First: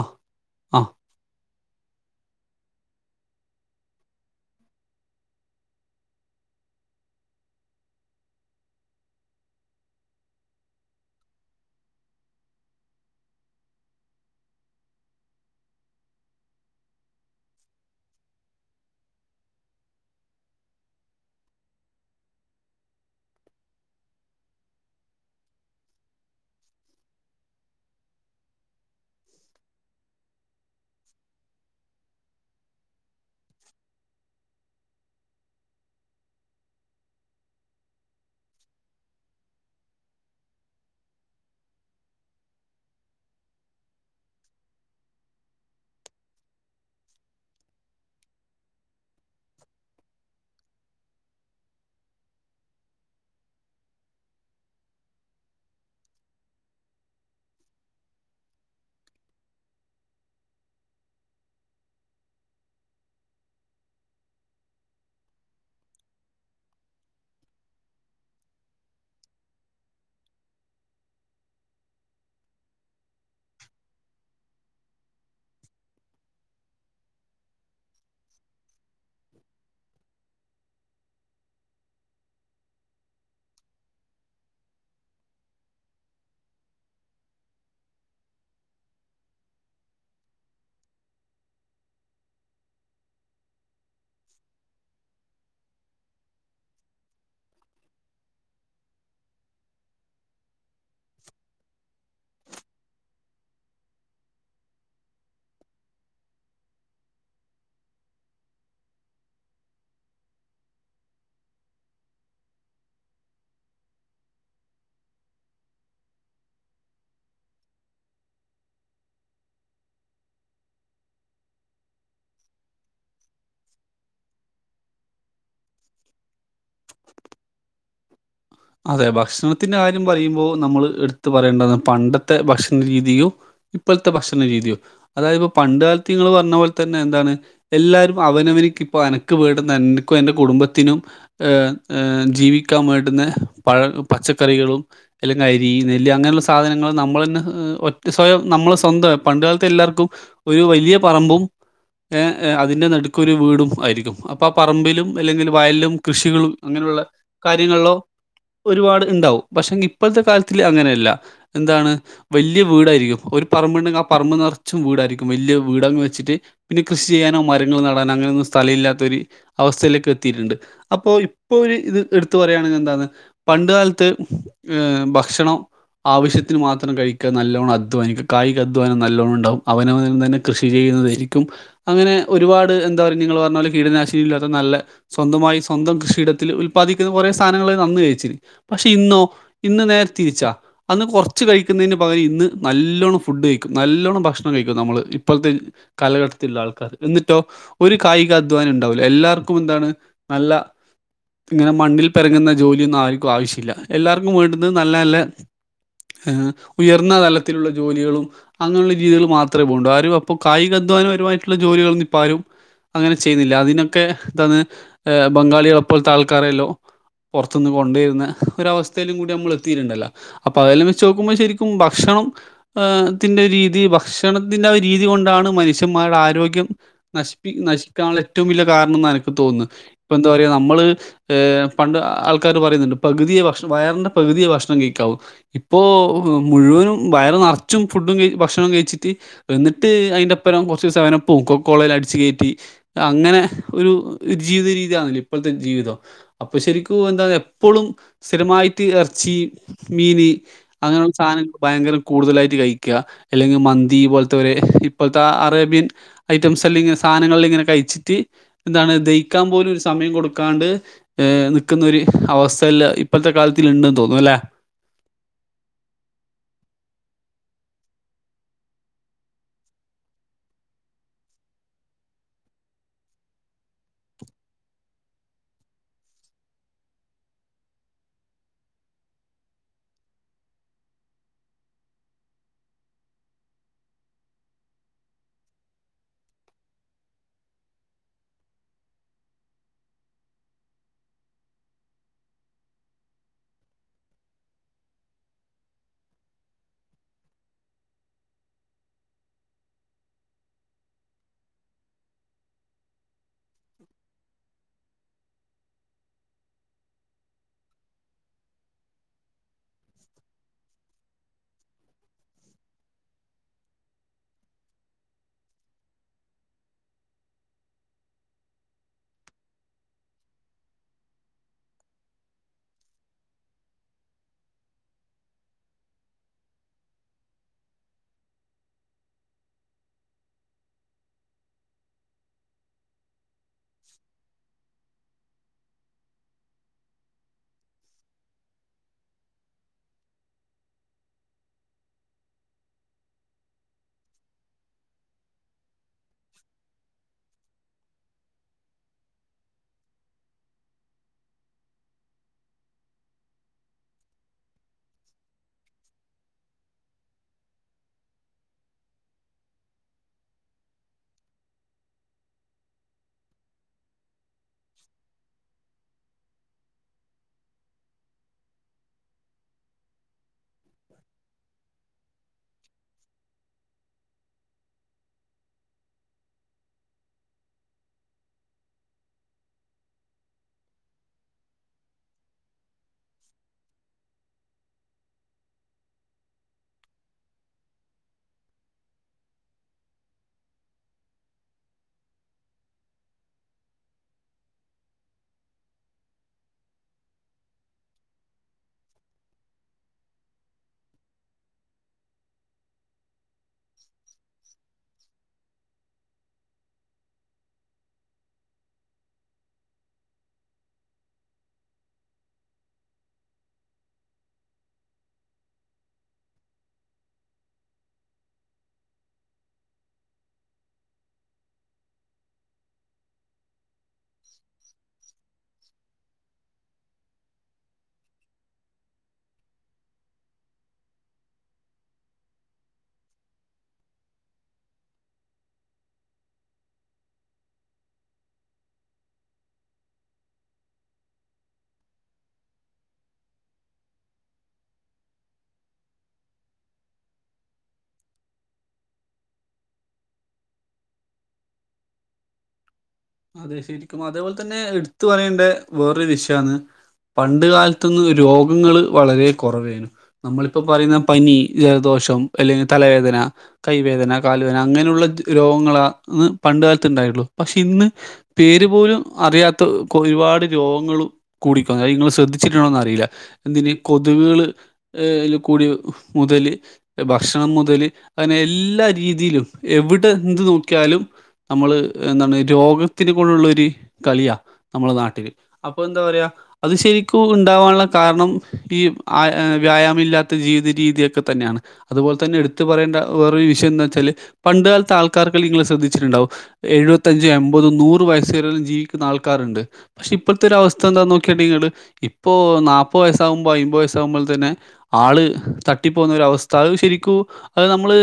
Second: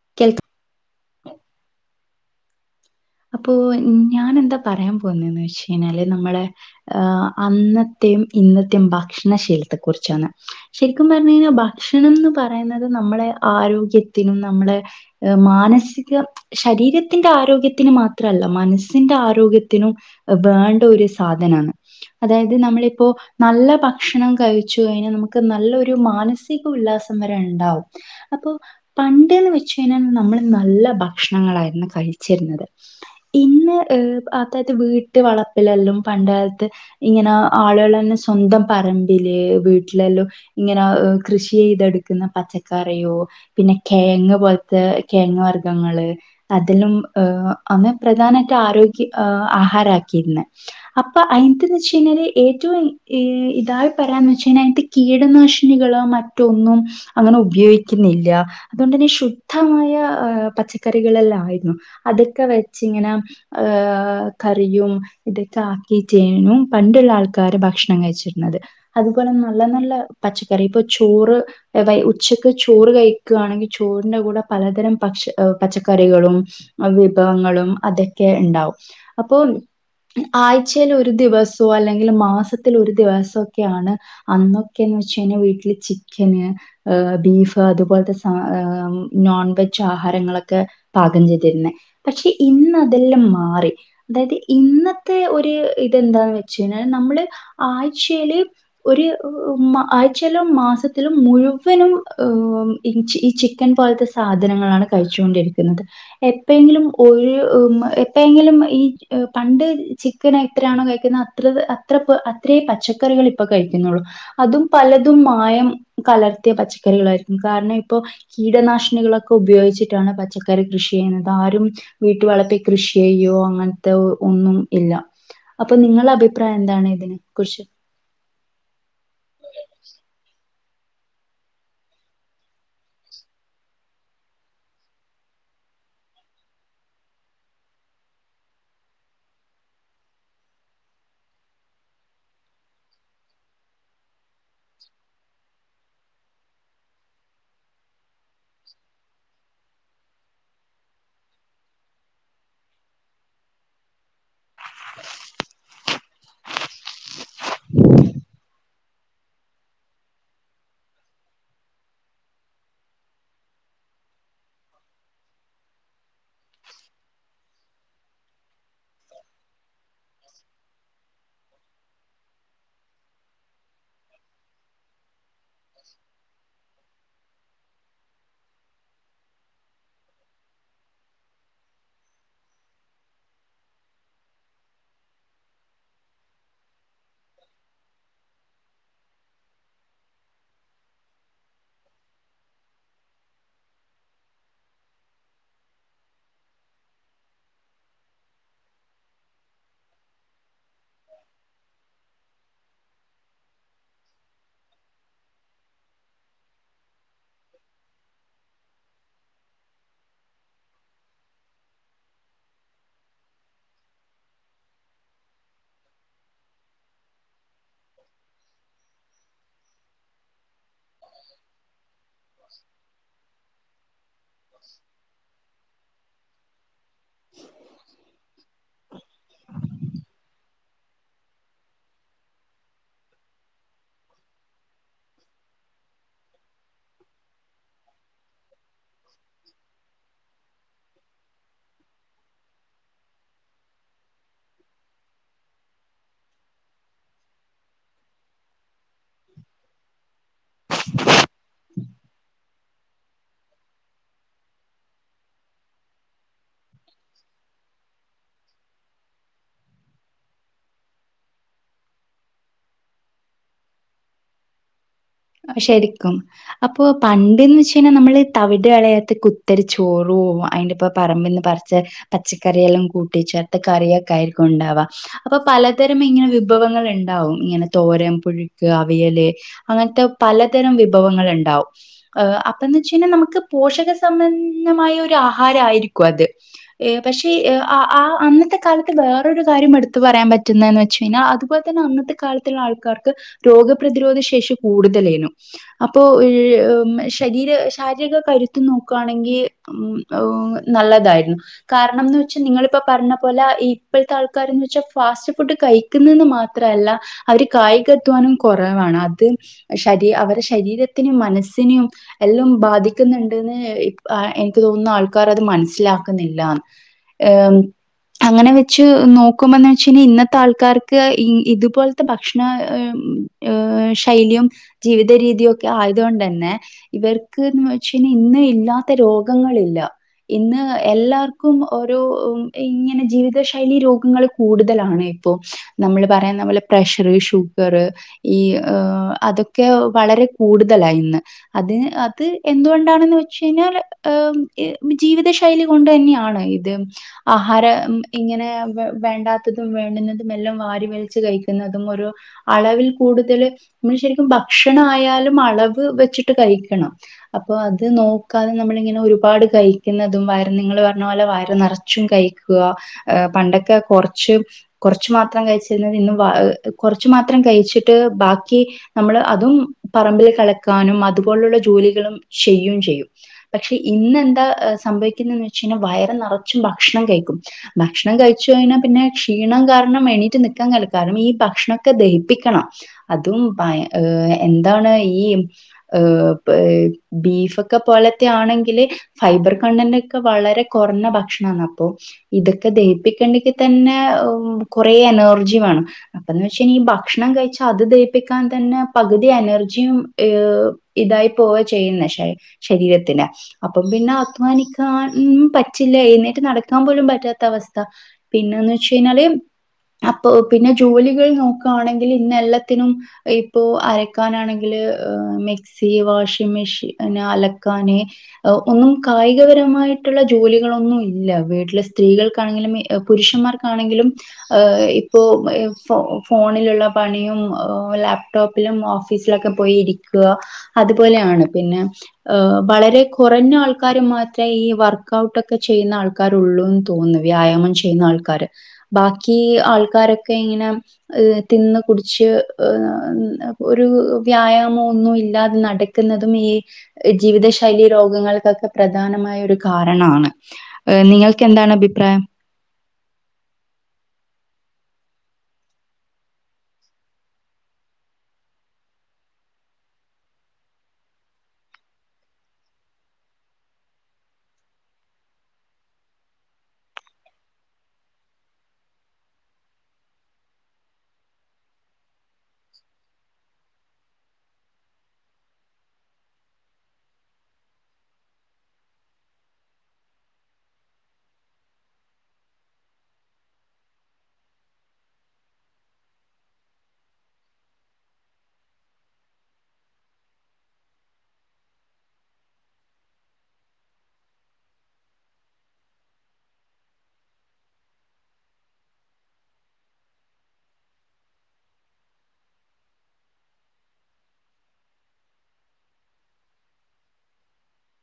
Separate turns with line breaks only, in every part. ആഹ്
കേൾക്
അഹ്
അപ്പൊ ഞാൻ എന്താ പറയാൻ പോന്നന്ന് വെച്ച് കഴിഞ്ഞാല് നമ്മളെ. ആഹ് അന്നത്തെയും ഇന്നത്തെയും ഭക്ഷണശീൽത്തെ കുറിച്ചാണ്.. ശരിക്കുംപർണ്ഴിഞ്ഞാൽ ഭക്ഷണം ന്ന് പറയുന്നത് നമ്മളെ ആരോഗ്യത്തിനും നമ്മളെ.. ഹ്. മാനസിക ശരീരത്തിന്റെ ആരോഗ്യ ത്തിന് മാത്രല്ല മനസ്സിന്റെ ആരോഗ്യത്തിനും വേണ്ട ഒരു സാധനാണ്.. അതായത് നമ്മളിപ്പോ.. നല്ല ഭക്ഷണം കഴിച്ചു കഴിഞ്ഞാൽ നമുക്ക് നല്ലരു മാനസിക ഉല്ലാസം വരെ ഉണ്ടാവും.. അപ്പൊ പണ്ടന്ന് വെച്ഴിഞ്ഞാൽ നമ്മൾ നല്ല ഭക്ഷണങ്ങളായിരുന്നു കഴിച്ചിരുന്നത്.. ഇന്ന്, ഹ്. അതായ്ത് വീട്ട് വളപ്പിലെല്ലാം പണ്ടലത്ത്.. ഇങ്ങനെ ആളുളന്നെ സ്വന്തം പറമ്പില് വീട്ടിലെല്ലോ.. ഇങ്ങനെ ഹ് കൃഷിയ്തെടുക്കുന്ന പച്ചക്കറിയോ.. പിന്നെ കേയങ്ങ് പോൽത്തെ കേയങ് വർഗ്ഗങ്ങള് അതിലും ഹ്ഹ്.. അന്ന്. പ്രധാനയിട്ട് ആരോഗ്യ ആഹാര ആക്കിയിരുന്നെ.. അപ്പൊ അയിന്ത്ദ് വെച്ചഴിഞ്ഞാല് ഏറ്റവും ഈ ഈ ഇതായി പറയാന്ന് വച്ചഴിഞ്ഞാൽ ഇത്.. കീടനാശിനികളോ മറ്റൊന്നും അങ്ങനെ ഉപയോഗിക്കുന്നില്ല.. അതൊണ്ടെന്നെ ശുദ്ധമായ പച്ചക്കറികളെല്ലാംയിരുന്നു അതൊക്കെ വെച്ച്ങ്ങനെ.. അഹ് ആ. കറിയും.. ഇതൊക്കെ ആക്കിട്ടേനും പണ്ടുള്ള ആൾക്കാര് ഭക്ഷണം കഴിച്ചിരുന്നത്.. അതുപോലെ നല്ല നല്ല പച്ചക്കറി പ്പൊ ചോറ്. എബൈ ഉച്ചക്ക് ചോറ് കയി ക് അണെങ്കിൽ ചോറിന്റെ കൂടെ പലതരം പക്ഷ പച്ചക്കറികളും. അവി വിഭവങ്ങളും അതൊക്കെണ്ടാവും അപ്പോം. ആയ് ഛേലൊരു ദിവസോ അല്ലെങ്കിൽ മാസത്തിൽ ഒരു ദിവസക്കെയാണ്.. അന്നൊക്കെയന്ന് വെച്ചയിഞ്ഞ വീട്ടില് ചിക്കന്.. ഹ്. ബീഫ് അതുപോലത്തെ. സ. നോൺ വെജ് ആഹാരങ്ങളൊക്കെ.. പാകം ചെയ്തിരുന്നെ പഷേ ഇന്ന് അതെല്ലാം മാറി.. അതായത് ഇന്നത്തെ ഒരു ഇതെന്താന്ന് വെച്ച്ഴിഞ്ഞാൽ നമ്മള് ആഴ്ചെല് ഒരു ഹ് മ. ആഴ്ചയിലും മാസത്തിലും മുഴുവനും. ഹ് ഹ് മ്മ്.. ഈ ചിക്കൻ പോൽത്തെ. സാധനങ്ങളാണ് കഴിച്ചുകൊണ്ടിരിക്കുന്നത് എപ്പോഴെങ്കിലും.. ഒരു. ഉമ്. എപ്പോയെങ്കിലും ഈ പണ്ട് ചിക്കൻ എത്രണോ കഴിക്കുന്നഅ അത്ര അത്ര അത്രേ പച്ചക്കറികൾ ഇപ്പ കഴിക്കുന്നുള്ളൂ.. അതും പലതും മായം കലർത്തിയ പച്ചക്കറികളായിരുന്നു. കാരണം ഇപ്പോ.. കീടനാശിനികളൊക്കെ ഉപയോഗിച്ചിട്ടാണ് പച്ചക്കറി കൃഷി ചെയ്യുന്നത് ആരും.. വീട്ട് വളപ്പി കൃഷിയ്യോ അങ്ങനത്തെ ഒന്നും ഇല്ല.. അപ്പൊ നിങ്ങളെ അഭിപ്രായം എന്താണ് ഇതിനെ കുറിച്ച്..
അതെ ഭക്ഷണത്തിന്റെ കാര്യം പറയുമ്പോൾ നമ്മളെടുത്തു പറയേണ്ടത് പണ്ടത്തെ ഭക്ഷണ രീതിയും.. ഇപ്പോൾത്തെ ഭക്ഷണ രീതിയും അതായത് പൊ പണ്ട്ൽത്ത് നിങ്ങള്പറഞ്ഞ പോലെ തന്നെ എന്താണ് എന്താണ്.. എല്ലാരും അവനവനിക് ഇപ്പൊ അ നക്ക് വേട്ന്ന. നെൻ. അനക്കു. അന്റെ കുടുംബത്തിനും.. ഹെ. ഹെ ജീവിക്കാൻ മേണ്ട്ന്ന പഴ പച്ചക്കറികളും.. അല്ലങ്കി അരി നെല്ല് അങ്ങനെയുള്ള സാധനങ്ങൾ നമ്മളന്നെ ഒറ്റ സ്വയം നമ്മള് സ്വന്തം പണ്ട്കാൽത് എല്ലാർകും.. ഒരു വലിയ പറമ്പും.. ഹ്, ഹെ, അതി്ന്റെ നടുക്കൊരു വീടും ആയിരിക്കും. അപ്പൊ ആ പറമ്പിലും അല്ലെങ്കിൽ വയലിലും കൃഷികളും അങ്ങനെയുള്ള.. കാര്യങ്ങള്ളോ.. ഒരുപാട് ഇണ്ടാവും പഷേ. ഇപ്പോത്തെ കാലത്തില് അങ്ങനെയല്ല എന്താണ്.. വല്ല്യ. വീടായിരിക്കും ഒരു പറമ്പു ണ്ടെങ്കി. ആ പറമ്പ് നറച്ചും വീടാരിക്കും. വല്ല്യ വീടാങ്. വെച്ചിട്ട്.. പിന്നെ കൃഷി യ്യാനോ മരങ്ങള് നടാനോ അങ്ങനൊന്നും സ്ഥലഇല്ലാതോര്.. അവസ്ഥയിലേക്ക് എത്തിയിട്ട്ണ്ട് അപ്പോ. ഇപ്പോരു ഇത് ഇടുത്ത് പറയാണെങ്കി. എന്താണ്.. പണ്ട് കാൽത്ത് ഏ ഹ്. ഭക്ഷണം.. ആവശ്യത്തിന് മാത്രം കഴിക നല്ലോണം അധ്വാനിക്കും കായിക്കധോനം. നല്ലോണം ഉണ്ടാകും അവനവൻ. തന്നെ.. കൃഷി ചെയ്യുന്നതായിരിക്കും അങ്ങനെ ഒരുപാട് എന്താ പറയുക നിങ്ങൾ പറഞ്ഞാൽ കീടനാശിനി ഇല്ലാത്ത നല്ല സ്വന്തമായി സ്വന്തം കൃഷിയിടത്തിൽ ഉല്പാദിക്കുന്ന കുറെേ സാധനങ്ങള നന്ന കഴച്ചിന് പക്ഷെ ഇന്നോ ഇന്ന് നേരെ തിരിച്ചാ അന്ന് കുറച്ച് കഴിക്കുന്നതിന് പകരം ഇന്ന് നല്ലോണ്ണം ഫുഡ് കഴിക്കും നല്ലോണ്ണം ഭക്ഷണം കഴിക്കും നമ്മൾ ഇപ്പോഴത്തെ കാലഘട്ടത്തിലുള്ള ആൾക്കാർ എന്നിട്ടോ ഒരു കായികാധ്വാനം ഉണ്ടാവൂില്ല എല്ലാവർക്കും എന്താണ് നല്ല ഇങ്ങനെ മണ്ണിൽ പിറങ്ങുന്ന ജോലിയൊന്നും ആർക്കും ആവശ്യമില്ല എല്ലാർക്കും വേണ്ടുന്ന നല്ല നല്ല ഏഹ് ഉയർന്ന തലത്തിലുള്ള ജോലികളും അങ്ങനെയുള്ള രീതികൾ മാത്രമേ പോകൂ ആരും അപ്പൊ കായികാധ്വാനപരമായിട്ടുള്ള ജോലികൾന്ന് ഇപ്പാരും അങ്ങനെ ചെയ്യുന്നില്ല അതിനൊക്കെ തന്ന് ബംഗാളികളെപ്പോലത്തെ ആൾക്കാരല്ലോ പുറത്തുനിന്ന് കൊണ്ടുവരുന്ന ഒരു അവസ്ഥയിലും കൂടി നമ്മൾ എത്തിയിട്ടുണ്ടല്ലോ അപ്പൊ അതെല്ലാം വെച്ച് നോക്കുമ്പോൾ ശരിക്കും ഉം ഭക്ഷണം ന്റെ രീതി ഭക്ഷണത്തിന്റെ ആഹ് രീതി കൊണ്ടാണ് മനുഷ്യ മ്മാരുടെ ആരോഗ്യം നശിപ്പ നശിക്കാനുള്ള ഏറ്റവും വലിയ കാരണം എനിക്ക് തോന്നുന്നു ഇ എന്താ പറയാുക നമ്മള് ഏഹ് പണ്ട് ആൾക്കാർ പറയുന്നുണ്ട് പകുതിയ ഭക്ഷണം വയറിൻന്റെറെ പകുതിയ ഭക്ഷണം കഴിക്കാവും ഇപ്പോ മുഴുവനും വയറ നിറച്ചും ഫുഡും കഴ ഭക്ഷണംവും കഴിച്ചിട്ട് എന്നിട്ട് അതിന്റെപ്പുരം കുറച്ച് ദിവസം അവെ പൂക്കോ കോളേൽ അടിച്ചു കയറ്റി അങ്ങനെ ഒരു ജീവിത രീതിയാണല്ലേ ഇപ്പോഴത്തെ ജീവിതം അപ്പൊ ശരിക്കും എന്താ ഇപ്പോഴും സ്ഥിരമായിട്ട് ഇറച്ചി മീന് അങ്ങനെയുള്ള സാധനങ്ങ ഭയങ്കരം കൂടുതലായിട്ട് കഴിക്കുക അല്ലെങ്കിൽ മന്തി പോലത്തെവരെ ഇപ്പോഴത്തെ അറേബ്യൻ ഐറ്റംസ് അല്ലെ സാധനങ്ങള ഇങ്ങനെ കഴിച്ചിട്ട് എന്താണ് ദഹക്കാൻ പോലും ഒരു സമയം കൊടുക്കാണ്ട് നിൽക്കുന്നൊ ഒരു അവസ്ഥ സെല് ഇപ്പോഴത്തെ കാലത്തി ഉണ്ടന്ന് തോന്നുന്നു അല്ലേ
ശരിക്കും അപ്പൊ പണ്ട്ന്ന് വെച്ച കഴിഞ്ഞാൽ നമ്മള് തവിട കളയാത്ത കുത്തരി ചോറോ അതിന്റെ ഇപ്പ പറമ്പിൽന്ന് പറിച്ച് പച്ചക്കറിയെല്ലാം കൂട്ടി ചേർത്ത കറിയൊക്കെ ആയിരിക്കും ഉണ്ടാവാ അപ്പൊ പലതരം ഇങ്ങനെ വിഭവങ്ങൾ ഉണ്ടാവും ഇങ്ങനെ തോരം പുഴുക്ക് അവിയല് അങ്ങന പലതരം വിഭവങ്ങൾ ഉണ്ടാവും അപ്പന്ന് വെച്ച കഴിഞ്ഞാൽ നമുക്ക് പോഷക സംബന്ധമായ ഒരു ആഹാരയിരിക്കും അത് പക്ഷേ ആഹ് അന്നത്തെ കാലത്ത് വേറൊരു കാര്യം എടുത്തു പറയാൻ പറ്റുന്നതന്ന് വെച്ച കഴിഞ്ഞാൽ അതുപോലെ ദേ അന്നത്തെ കാലത്തുള്ള ആൾക്കാർക്ക് രോഗപ്രതിരോധ ശേഷി കൂടുതലേനും അപ്പൊ ശരീര ശാരീരിക കരുത്ത് നോക്കുകയാണെങ്കിൽ ഉം നല്ലതായിരുന്നു കാരണംന്ന് വെച്ചാൽ നിങ്ങിപ്പ പറഞ്ഞ പോലെ ഇപ്പോഴത്തെ ആൾക്കാരന്ന് വെച്ചാ ഫാസ്റ്റ് ഫുഡ് കഴ ന്ന് മാത്രല്ല അവര് കായികധ്വാനം കുറവാണ് അത് ശരീ അവടെ ശരീരത്തിനും മനസ്സിനും എല്ലാം ബാധിക്കുന്നുണ്ട്ന്ന് എനിക്ക് തോന്നുന്ന ആൾക്കാർ അത് മനസ്സിലാക്കുന്നില്ലന്ന് ഏഹ് അങ്ങനെ വെച്ച് നോക്കുമ്പന്ന് വെച്ച കഴാൽ ഇന്നത്തെ ആൾക്കാർക്ക് ഇതുപോലത്തെ ഭക്ഷണം ഏഹ് ശൈലിയും ജീവിത രീതിയും ഒക്കെ ആയതുകൊണ്ട തന്നെ ഇവർക്ക് വച്ച ഇന്ന് ഇല്ലാത്ത രോഗങ്ങളില്ല ഇന്ന് എല്ലാവർക്കും ഓരോ ഇങ്ങനെ ജീവിത ശൈലി രോഗങ്ങൾ കൂടുതലാണ് ഇപ്പോൊ നമ്മള് പറയുന്ന പോലെ പ്രഷർ ഷുഗർ ഈ ആഹ് അതൊക്കെ വളരെ കൂടുതലായി ഇന്ന് അത് അത് എന്തുകൊണ്ടാണെന്ന് വെച്ച് കഴിഞ്ഞാൽ ജീവിത ശൈലി കൊണ്ട് തന്നെയാണ് ഇത് ആഹാര ഇങ്ങനെ വേണ്ടാത്തതും വേണ്ടുന്നതും എല്ലാം വാരി വലിച്ചു കഴിക്കുന്നതും ഒരു അളവിൽ കൂടുതല് നമ്മൾ ശരിക്കും ഭക്ഷണയാലും അളവ് വെച്ചിട്ട് കഴിക്കണം അപ്പൊ അത് നോക്കാതെ നമ്മളിങ്ങനെ ഒരുപാട് കഴിക്കുന്നതും വര നിങ്ങള്ൾ പറഞ്ഞ പോലെ വയരം നിറ കൊച്ചും കഴിക്കുക പണ്ടൊക്കെ കുറച്ച് കുറച്ചു മാത്രം കഴിച്ചിരുന്നത് ഇന്ന് കുറച്ചു മാത്രം കഴിച്ചിട്ട് ബാക്കി നമ്മള് അതും പറമ്പിൽ കളക്കാനും അതുപോലുള്ള ജോലികളും ചെയ്യും ചെയ്യും പക്ഷെ ഇന്ന് എന്താ സംഭവിക്കുന്നന്ന് വെച്ച്കഴിഞ്ഞാൽ വയർ നിറച്ചും ഭക്ഷണം കഴിക്കും ഭക്ഷണം കഴിച്ചു കഴിഞ്ഞാൽ പിന്നെ ക്ഷീണം കാരണം എണീറ്റ് നിക്കാൻ നടക്കാനും കാരണം ഈ ഭക്ഷണമെക്കെ ദഹിപ്പിക്കണം അതും ഏ എന്താണ് ഈ ഏ ബീഫൊക്കെ പോലത്തെ ആണെങ്കില് ഫൈബർ കണ്ടന്റ് ഒക്കെ വളരെ കുറഞ്ഞ ഭക്ഷണ അപ്പൊ ഇതൊക്കെ ദഹിപ്പിക്കേണ്ടെങ്കി തന്നെ കൊറെ എനർജി വേണം അപ്പന്നവെച്ചഴി [unintelligible] ഈ ഭക്ഷണം കഴിച്ചാ അത് അത് ദയിപ്പിക്കാൻ തന്നെ പകുതി എനർജിയും ഇതായി പോവ ചെയ്യുന്നക്ഷേ ശരീരത്തിന് അപ്പം പിന്നെ അധ്വാനിക്കാൻ പറ്റില്ല എഴുന്നേറ്റ് നടക്കാൻ പോലും പറ്റാത്ത അവസ്ഥ പിന്നന്താച്ചഴിഞ്ഞാല് അപ്പൊ പിന്നെ ജോലികൾ നോക്കുകയാണെങ്കിൽ ഇന്ന എല്ലാം ത്തിനും ഇപ്പോ അരക്കാനാണെങ്കില് മിക്സി വാഷിംങ് മെഷീ അലക്കാന് ഒന്നും കായികപരമായിട്ടുള്ള ജോലികളൊന്നും ഇല്ല വീട്ടിലെ സ്ത്രീകൾക്കാണെങ്കിലും പുരുഷന്മാർ കാണക്കിലും ആണെങ്കിലും ഇപ്പോ ഫോണിലുള്ള പണിയ ലാപ്ടോപ്പിലും ഓഫീസിലൊക്കെ പോയി ഇരിക്കുക അതുപോലെയാണ് പിന്നെ ഹ് വളരെ കുറഞ്ഞ ആൾക്കാര് മാത്ര ഈ വർക്ക്ഔട്ടൊക്കെ ചെയ്യുന്ന ആൾക്കാ ആൾക്കാറുളളന്ന് തോന്നുന്നു വ്യായാമം ചെയ്യുന്ന ആൾക്കാാര് ബാക്കി ആൾക്കാരൊക്കെ ഇങ്ങനെ തിന്ന് കുടിച്ച് ഒരു വ്യായാമം ഒന്നും ഇല്ലാതെ നടക്കുന്നതും ഈ ജീവിതശൈലി രോഗങ്ങൾക്കൊക്കെ പ്രധാനമായ ഒരു കാരണമാണ് ഹ നിങ്ങൾക്ക് എന്താണ് അഭിപ്രായം
അതെ ശരിക്കും അതേപോലെ തന്നെ എടുത്ത പറയേണ്ട വേറൊരു വിഷയാണ് പണ്ട് കാലത്തു ഒന്നും രോഗങ്ങള് വളരെ കുറവായിാണ് നമ്മളിപ്പൊ പറയുന്ന പനി ജലദോഷം അല്ലെങ്കിൽ തലവേദന കൈവേദന കാലുവേദന അങ്ങനെയുള്ള രോഗങ്ങളാന്ന് പണ്ട് കാലത്ത് ഉണ്ടായുള്ളു പക്ഷെ ഇന്ന് പേരുപോലും അറിയാത്ത ഒരുപാട് രോഗങ്ങളും കൂടിപോ നിങ്ങള് ശ്രദ്ധിച്ചിട്ടുണ്ടോന്ന് അറിയില്ല എന്തിന് കൊതുവുകള് ഏൽ കൂടി മുതല് ഭക്ഷണം മുതല് അങ്ങനെ എല്ലാ രീതിയിലും എവിടെ എന്ത് നോക്കിയാലും നമ്മള് എന്താണ് രോഗത്തിനെ കൊണ്ടുള്ളരു കളിയാ നമ്മളെ നാട്ടില് അപ്പൊ എന്താ പറയാ അത് ശരിക്കും ഉണ്ടാവാനുള്ള കാരണം ഈ വ്യായാമ ഇല്ലാത്ത ജീവിത രീതിയൊക്കെ തന്നെയാണ് അതുപോലെ തന്നെ എടുത്ത് പറയേണ്ട വേറൊ വിഷയം എന്ന് വച്ചാല് പണ്ട കാലത്തെ ആൾക്കാരെ ഇങ്ങൾ ശ്രദ്ധിച്ചിട്ടണ്ടാവും എഴുപത്തഞ്ച് എപത് നൂറ് വയസ്സുകളിലും ജീവിക്കുന്ന ആൾക്കാരുണ്ട് പക്ഷെ ഇപ്പോഴത്തെ ഒരു അവസ്ഥ എന്താ നോക്കിയിട്ടണ്ടെങ്കില് ഇപ്പോ നാപ്പത് വയസ്സാകുമ്പോ അമ്പത് വയസ്സ ആകുമ്പോൾ തന്നെ ആള് തട്ടിപ്പോകുന്ന ഒരവസ്ഥ അത് ശരിക്കു അത് നമ്മള്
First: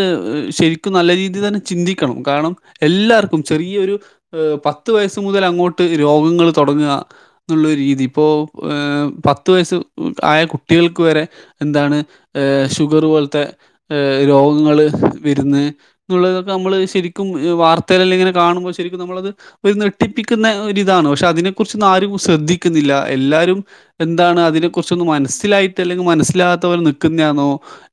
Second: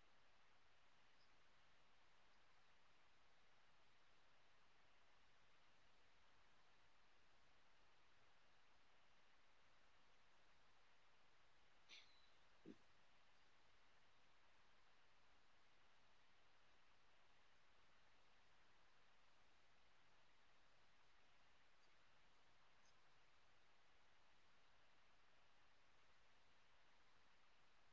ശരിക്കും നല്ല രീതിയിൽ തന്നെ ചിന്തിക്കണം കാരണം എല്ലാർക്കും ചെറിയൊരു പത്ത് വയസ്സു മുതൽ അങ്ങോട്ട് രോഗങ്ങൾ തുടങ്ങ എന്നുള്ളരു രീതി ഇപ്പോൾ പത്ത് വയസ്സ് ആയ കുട്ടികൾക്ക് വരെ എന്താണ് ഏ ഷുഗർ പോലത്തെ രോഗങ്ങള് വരുന്ന് എന്നുള്ളതൊക്കെ നമ്മള് ശരിക്കും വാർത്തകെല്ലാം ഇങ്ങനെ കാണുമ്പോൾ ശരിക്കും നമ്മളത് ഒരു നെട്ടിപ്പിക്കുന്ന ഒരിതാണ് പക്ഷെ അതിനെ കുറിച്ചൊന്നും ആരും ശ്രദ്ധിക്കുന്നില്ല എല്ലാരും എന്താണ് അതിനെ കുറിച്ചൊന്ന് മനസ്സിലായിട്ട് അല്ലെങ്കിൽ മനസ്സിലാത്ത പോലെ നിൽക്കുന്നതാണോ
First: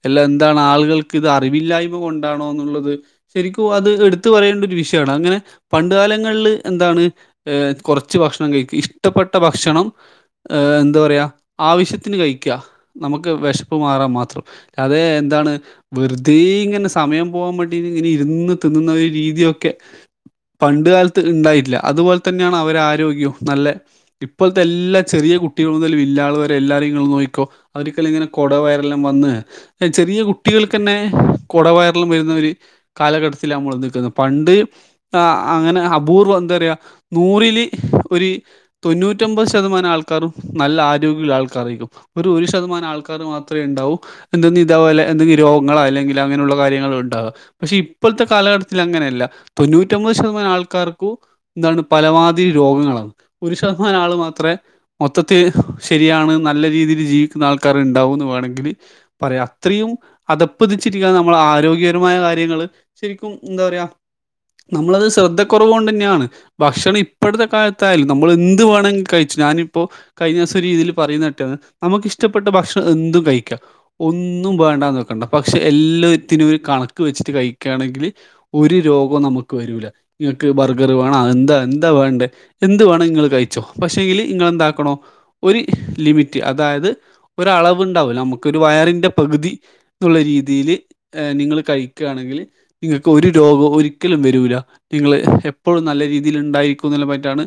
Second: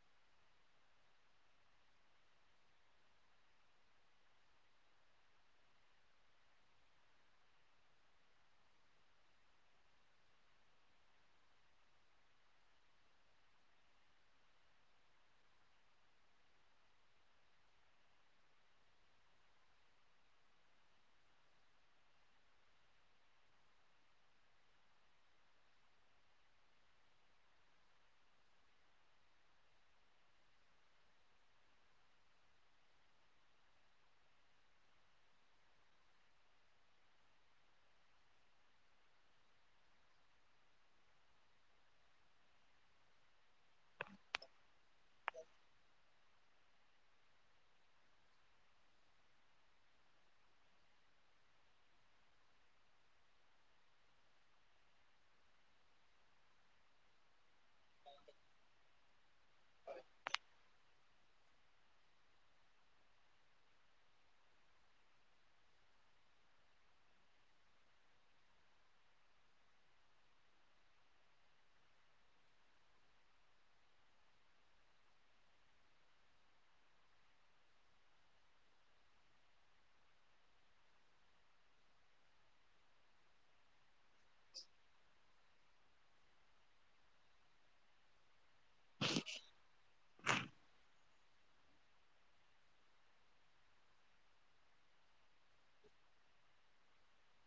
എല്ലാം എന്താണ് ആളുകൾക്ക് ഇത് അറിവില്ലായ്മ കൊണ്ടാണോ എന്നുള്ളത് ശരിക്കും അത് എടുത്തു പറയേണ്ട ഒരു വിഷയമാണ് അങ്ങനെ പണ്ട് കാലങ്ങളില് എന്താണ് ഏ കുറച്ച് ഭക്ഷണം കഴിക്കും ഇഷ്ടപ്പെട്ട ഭക്ഷണം എന്താ പറയാ ആവശ്യത്തിന് കഴിക്കാ നമുക്ക് വിശപ്പ് മാറാൻ മാത്രം അത എന്താണ് വെറുതെ ഇങ്ങനെ സമയം പോകാൻ വേണ്ടി ഇങ്ങനെ ഇരുന്ന് തിന്നുന്ന ഒരു രീതിയൊക്കെ പണ്ട് കാലത്ത് ഉണ്ടായിട്ടല്ല അതുപോലെ തന്നെയാണ് അവരെ ആരോഗ്യവും നല്ല ഇപ്പോഴത്തെ എല്ലാ ചെറിയ കുട്ടികളന്നലും ഇല്ലാത്തവരെ എല്ലാരരുംങ്ങൾ നോക്കിക്കോ അവരിക്കല്ലങ്ങനെ കുടവയരെല്ലാം വന്ന് എഹ് ചെറിയ കുട്ടികൾക്ക് തന്നെ കൊടവയർലം വരുന്ന ഒര് കാലഘട്ടത്തില നമ്മൾ നിൽക്കുന്നത് പണ്ട് ആഹ് അങ്ങനെ അപൂർവം എന്താ പറയാ നൂറില് ഒരു തൊണ്ണൂറ്റൊമ്പത് ശതമാനം ആൾക്കാാരും നല്ല ആരോഗ്യള്ള ആൾക്കാരായിരിക്കു ഒരു ഒരു ശതമാനം ആൾക്കാർ മാത്രേണ്ടാവൂ എന്തെന്നി ഇതേപോലെ എന്തെങ്കി രോഗങ്ങളോ അല്ലെങ്കിൽ അങ്ങനുള്ള കാര്യങ്ങൾണ്ടാവോ പക്ഷെ ഇപ്പത്തെ കാലഘട്ടത്തിൽ അങ്ങനെയല്ല തൊണ്ണൂ റ്റൊമ്പത് ശതമാനം ആൾക്കാർക്കു ന്താണ് പലമാതിരി രോഗങ്ങളാ ഒരു ശതമാനം ആള് മാത്രേ മൊത്തത്തിൽ ശരിയാണ് നല്ല രീതിയിൽ ജീവിക്കുന്ന ആൾക്കാർ ഉണ്ടാവുന്ന് വേണങ്കില് പറയാ അത്രീ അതപ്പതിച്ചിരിക്കൻ നമ്മൾ ആരോഗ്യപരമായ കാര്യങ്ങള് ശരിക്കും എന്താ പറയാ നമ്മളത് ശ്രദ്ധ കുറവോണ്ട്ന്നെയാണ് ഭക്ഷണം ഇപ്പഴത്തെ കാലത്തായാലും നമ്മൾ എന്ത് വേണങ്കി കഴിച് ഞാനിപ്പോ കഴിഞ്ഞസ ഒരു രീതിയിൽ പറയുന്നെട്ടാണ് നമുക്ക് ഇഷ്ടപ്പെട്ട ഭക്ഷണം എന്തും കഴിക്കാം ഒന്നും വേണ്ടന്ന് വെക്കണ്ട പക്ഷെ എല്ലാത്തിനും ഒരു കണക്ക് വെച്ചിട്ട് കഴിക്കാണെങ്കിൽ ഒരു രോഗം നമു ക്ക് വരൂല നിങ്ങൾക്ക് ബർഗർ വേണം എന്താ എന്താ വേണ്ടത് എന്ത് വേണം നിങ്ങൾ കഴിച്ചോ പക്ഷെങ്കില് ഇങ്ങെന്താക്കണോ ഒരു ലിമിറ്റ് അതായത് ഒരളവ് ണ്ടാവ് ലെ നമുക് ഒരു വയറിന്റെ പകുതി തുള്ള രീതിയില് എഹ് നിങ്ങൾ കഴിക്കാണെങ്കിൽ നിങ്ങക്ക് ഒരു രോഗവു ഒരി ക്കലു വരൂല നിങ്ങള് എപ്പോഴും നല്ല രീതിയില് ഉണ്ടായിരിക്കു ന്ന്ള്ള പറ്റാണ്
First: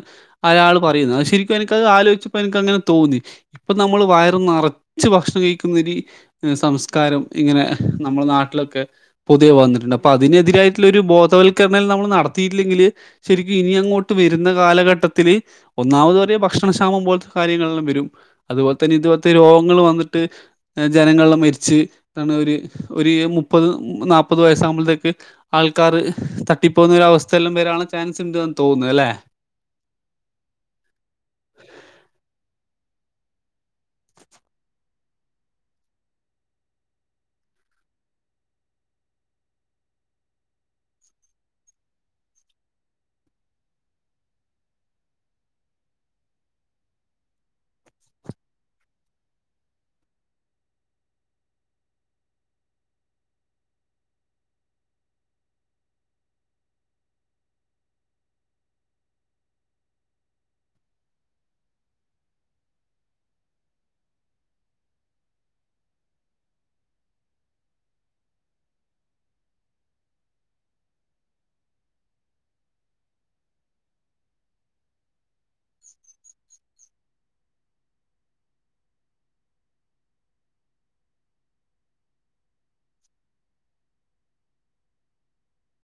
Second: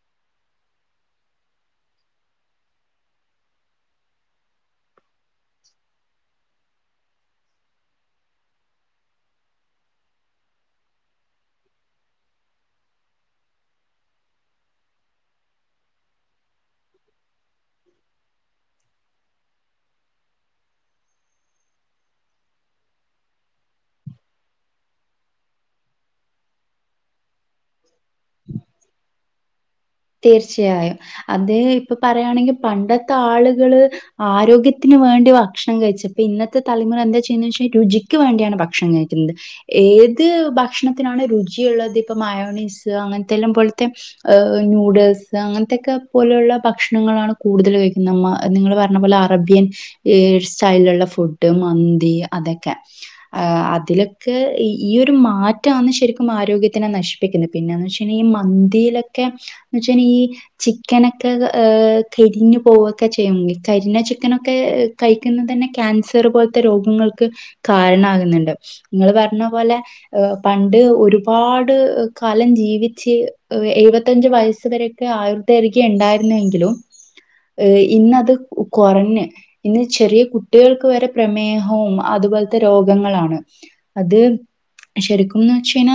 ആയാള് പറയുന്നെ അഹ് ശരിക്കും എനിക്കത് ആലോയ്ച്ചപ്പോ എൻക്ക്ങ്ങനെ തോന്നി പ്പം നമ്മൾ വയറ് നിറച്ച് ഭക്ഷണം കഴിക്കുന്നിരി സംസ്കാരം ഇങ്ങനെ നമ്മുടെ നാട്ടിലൊക്കെ പൊതിയെ വന്നിട്ടുണ്ട് അപ്പൊ അതിനെതിരായിട്ടുള്ളൊരു ബോധവൽക്കരണല് നമ്മൾ നടത്തിയിട്ടില്ലെങ്കില് ശരിക്കും ഇനി അങ്ങോട്ട് വരുന്ന കാലഘട്ടത്തില് ഒന്നാമത് വരെ ഭക്ഷണക്ഷാമം പോലത്തെ കാര്യങ്ങളെല്ലാം വരും അതുപോലെ തന്നെ ഇതുപോലത്തെ രോഗങ്ങൾ വന്നിട്ട് ജനങ്ങൾ ല്ലാ മരിച്ച് താണ് ഒരു ഒരു മുപ്പത് നാല്പ്പത് വയസ്സാഉമ്പത്തേക്ക് ആൾക്കാര് തട്ടിപ്പോകുന്നൊരവസ്ഥയെല്ലാം വരാണ് ചാൻസ് ഉണ്ട്ന്ന് തോന്ന ല്ലെ
തീർച്ചയായും അത് ഇപ്പൊ പറയയാണെങ്കിൽ പണ്ടത്തെ ആളുകള് ആരോഗ്യത്തിന് വേണ്ടി ഭക്ഷണം കഴിച്ചപ്പ ഇന്നത്തെ തലമുറ എന്താ ചെയ്യന്ന് വെച്ച രുചിക്ക് വേണ്ടിയാണ് ഭക്ഷണം കഴിക്കുന്നത് ഏത് ഭക്ഷണത്തിനാണ് രുചിയുള്ളത് ഇപ്പ മയോണീസ് അങ്ങനത്തെല്ലാം പോലത്തെ എഹ് പ നൂഡൽസ് അങ്ങൻത്തൊക്കെ പോലെള്ള ഭക്ഷണങ്ങളാണ് കൂടുതൽ കഴിക്കുന്ന മ്മ നിങ്ങൾ പറഞ്ഞ പോലെ അറബ്യൻ ഈ സ്റ്റൈലുള്ള ഫുഡ് മന്തി അതൊക്കെ ആഹ് അതിലൊക്കെ ഈ ഒരു മാറ്റാന്ന് ശരിക്കും ആരോഗ്യത്തിനെ നശി പിക്കന്ന് പിന്നെന്ന് വെച്ചഞ്ഞീ മന്തിയിലൊക്കെ എ വച്ചൽ ഈ ചിക്കനൊക്കെ ഏഹ് കരിഞ്ഞു പോവൊക്കെ ചെയ്യു കരിഞ്ഞ ചിക്കനൊക്കെ കഴിക്കുന്നത് തന്നെ ക്യാൻസർ പോലത്തെ രോഗങ്ങൾക്ക് കാരണകുന്നുണ്ട് ങ്ങള് പർഞ്ഞ പോലെ ഏഹ് പണ്ട് ഒരുപാട് കാലം ജീവിച്ച് എയ് വെ ത്തഞ്ച് വയസ് വരൊക്കെ ആയുർധദരികി ണ്ടായിരുന്നെങ്കിലു ഏഹ് ഇന്നത് കുറഞ്ഞ് ഇന്ന് ചെറിയ കുട്ടികൾക്ക് വരെ പ്രമേഹവും അതുപോൽത്തെ രോഗങ്ങളാണ് അത് ശരിക്കുംന്ന്ച്ചഴിഞ്ഞാ.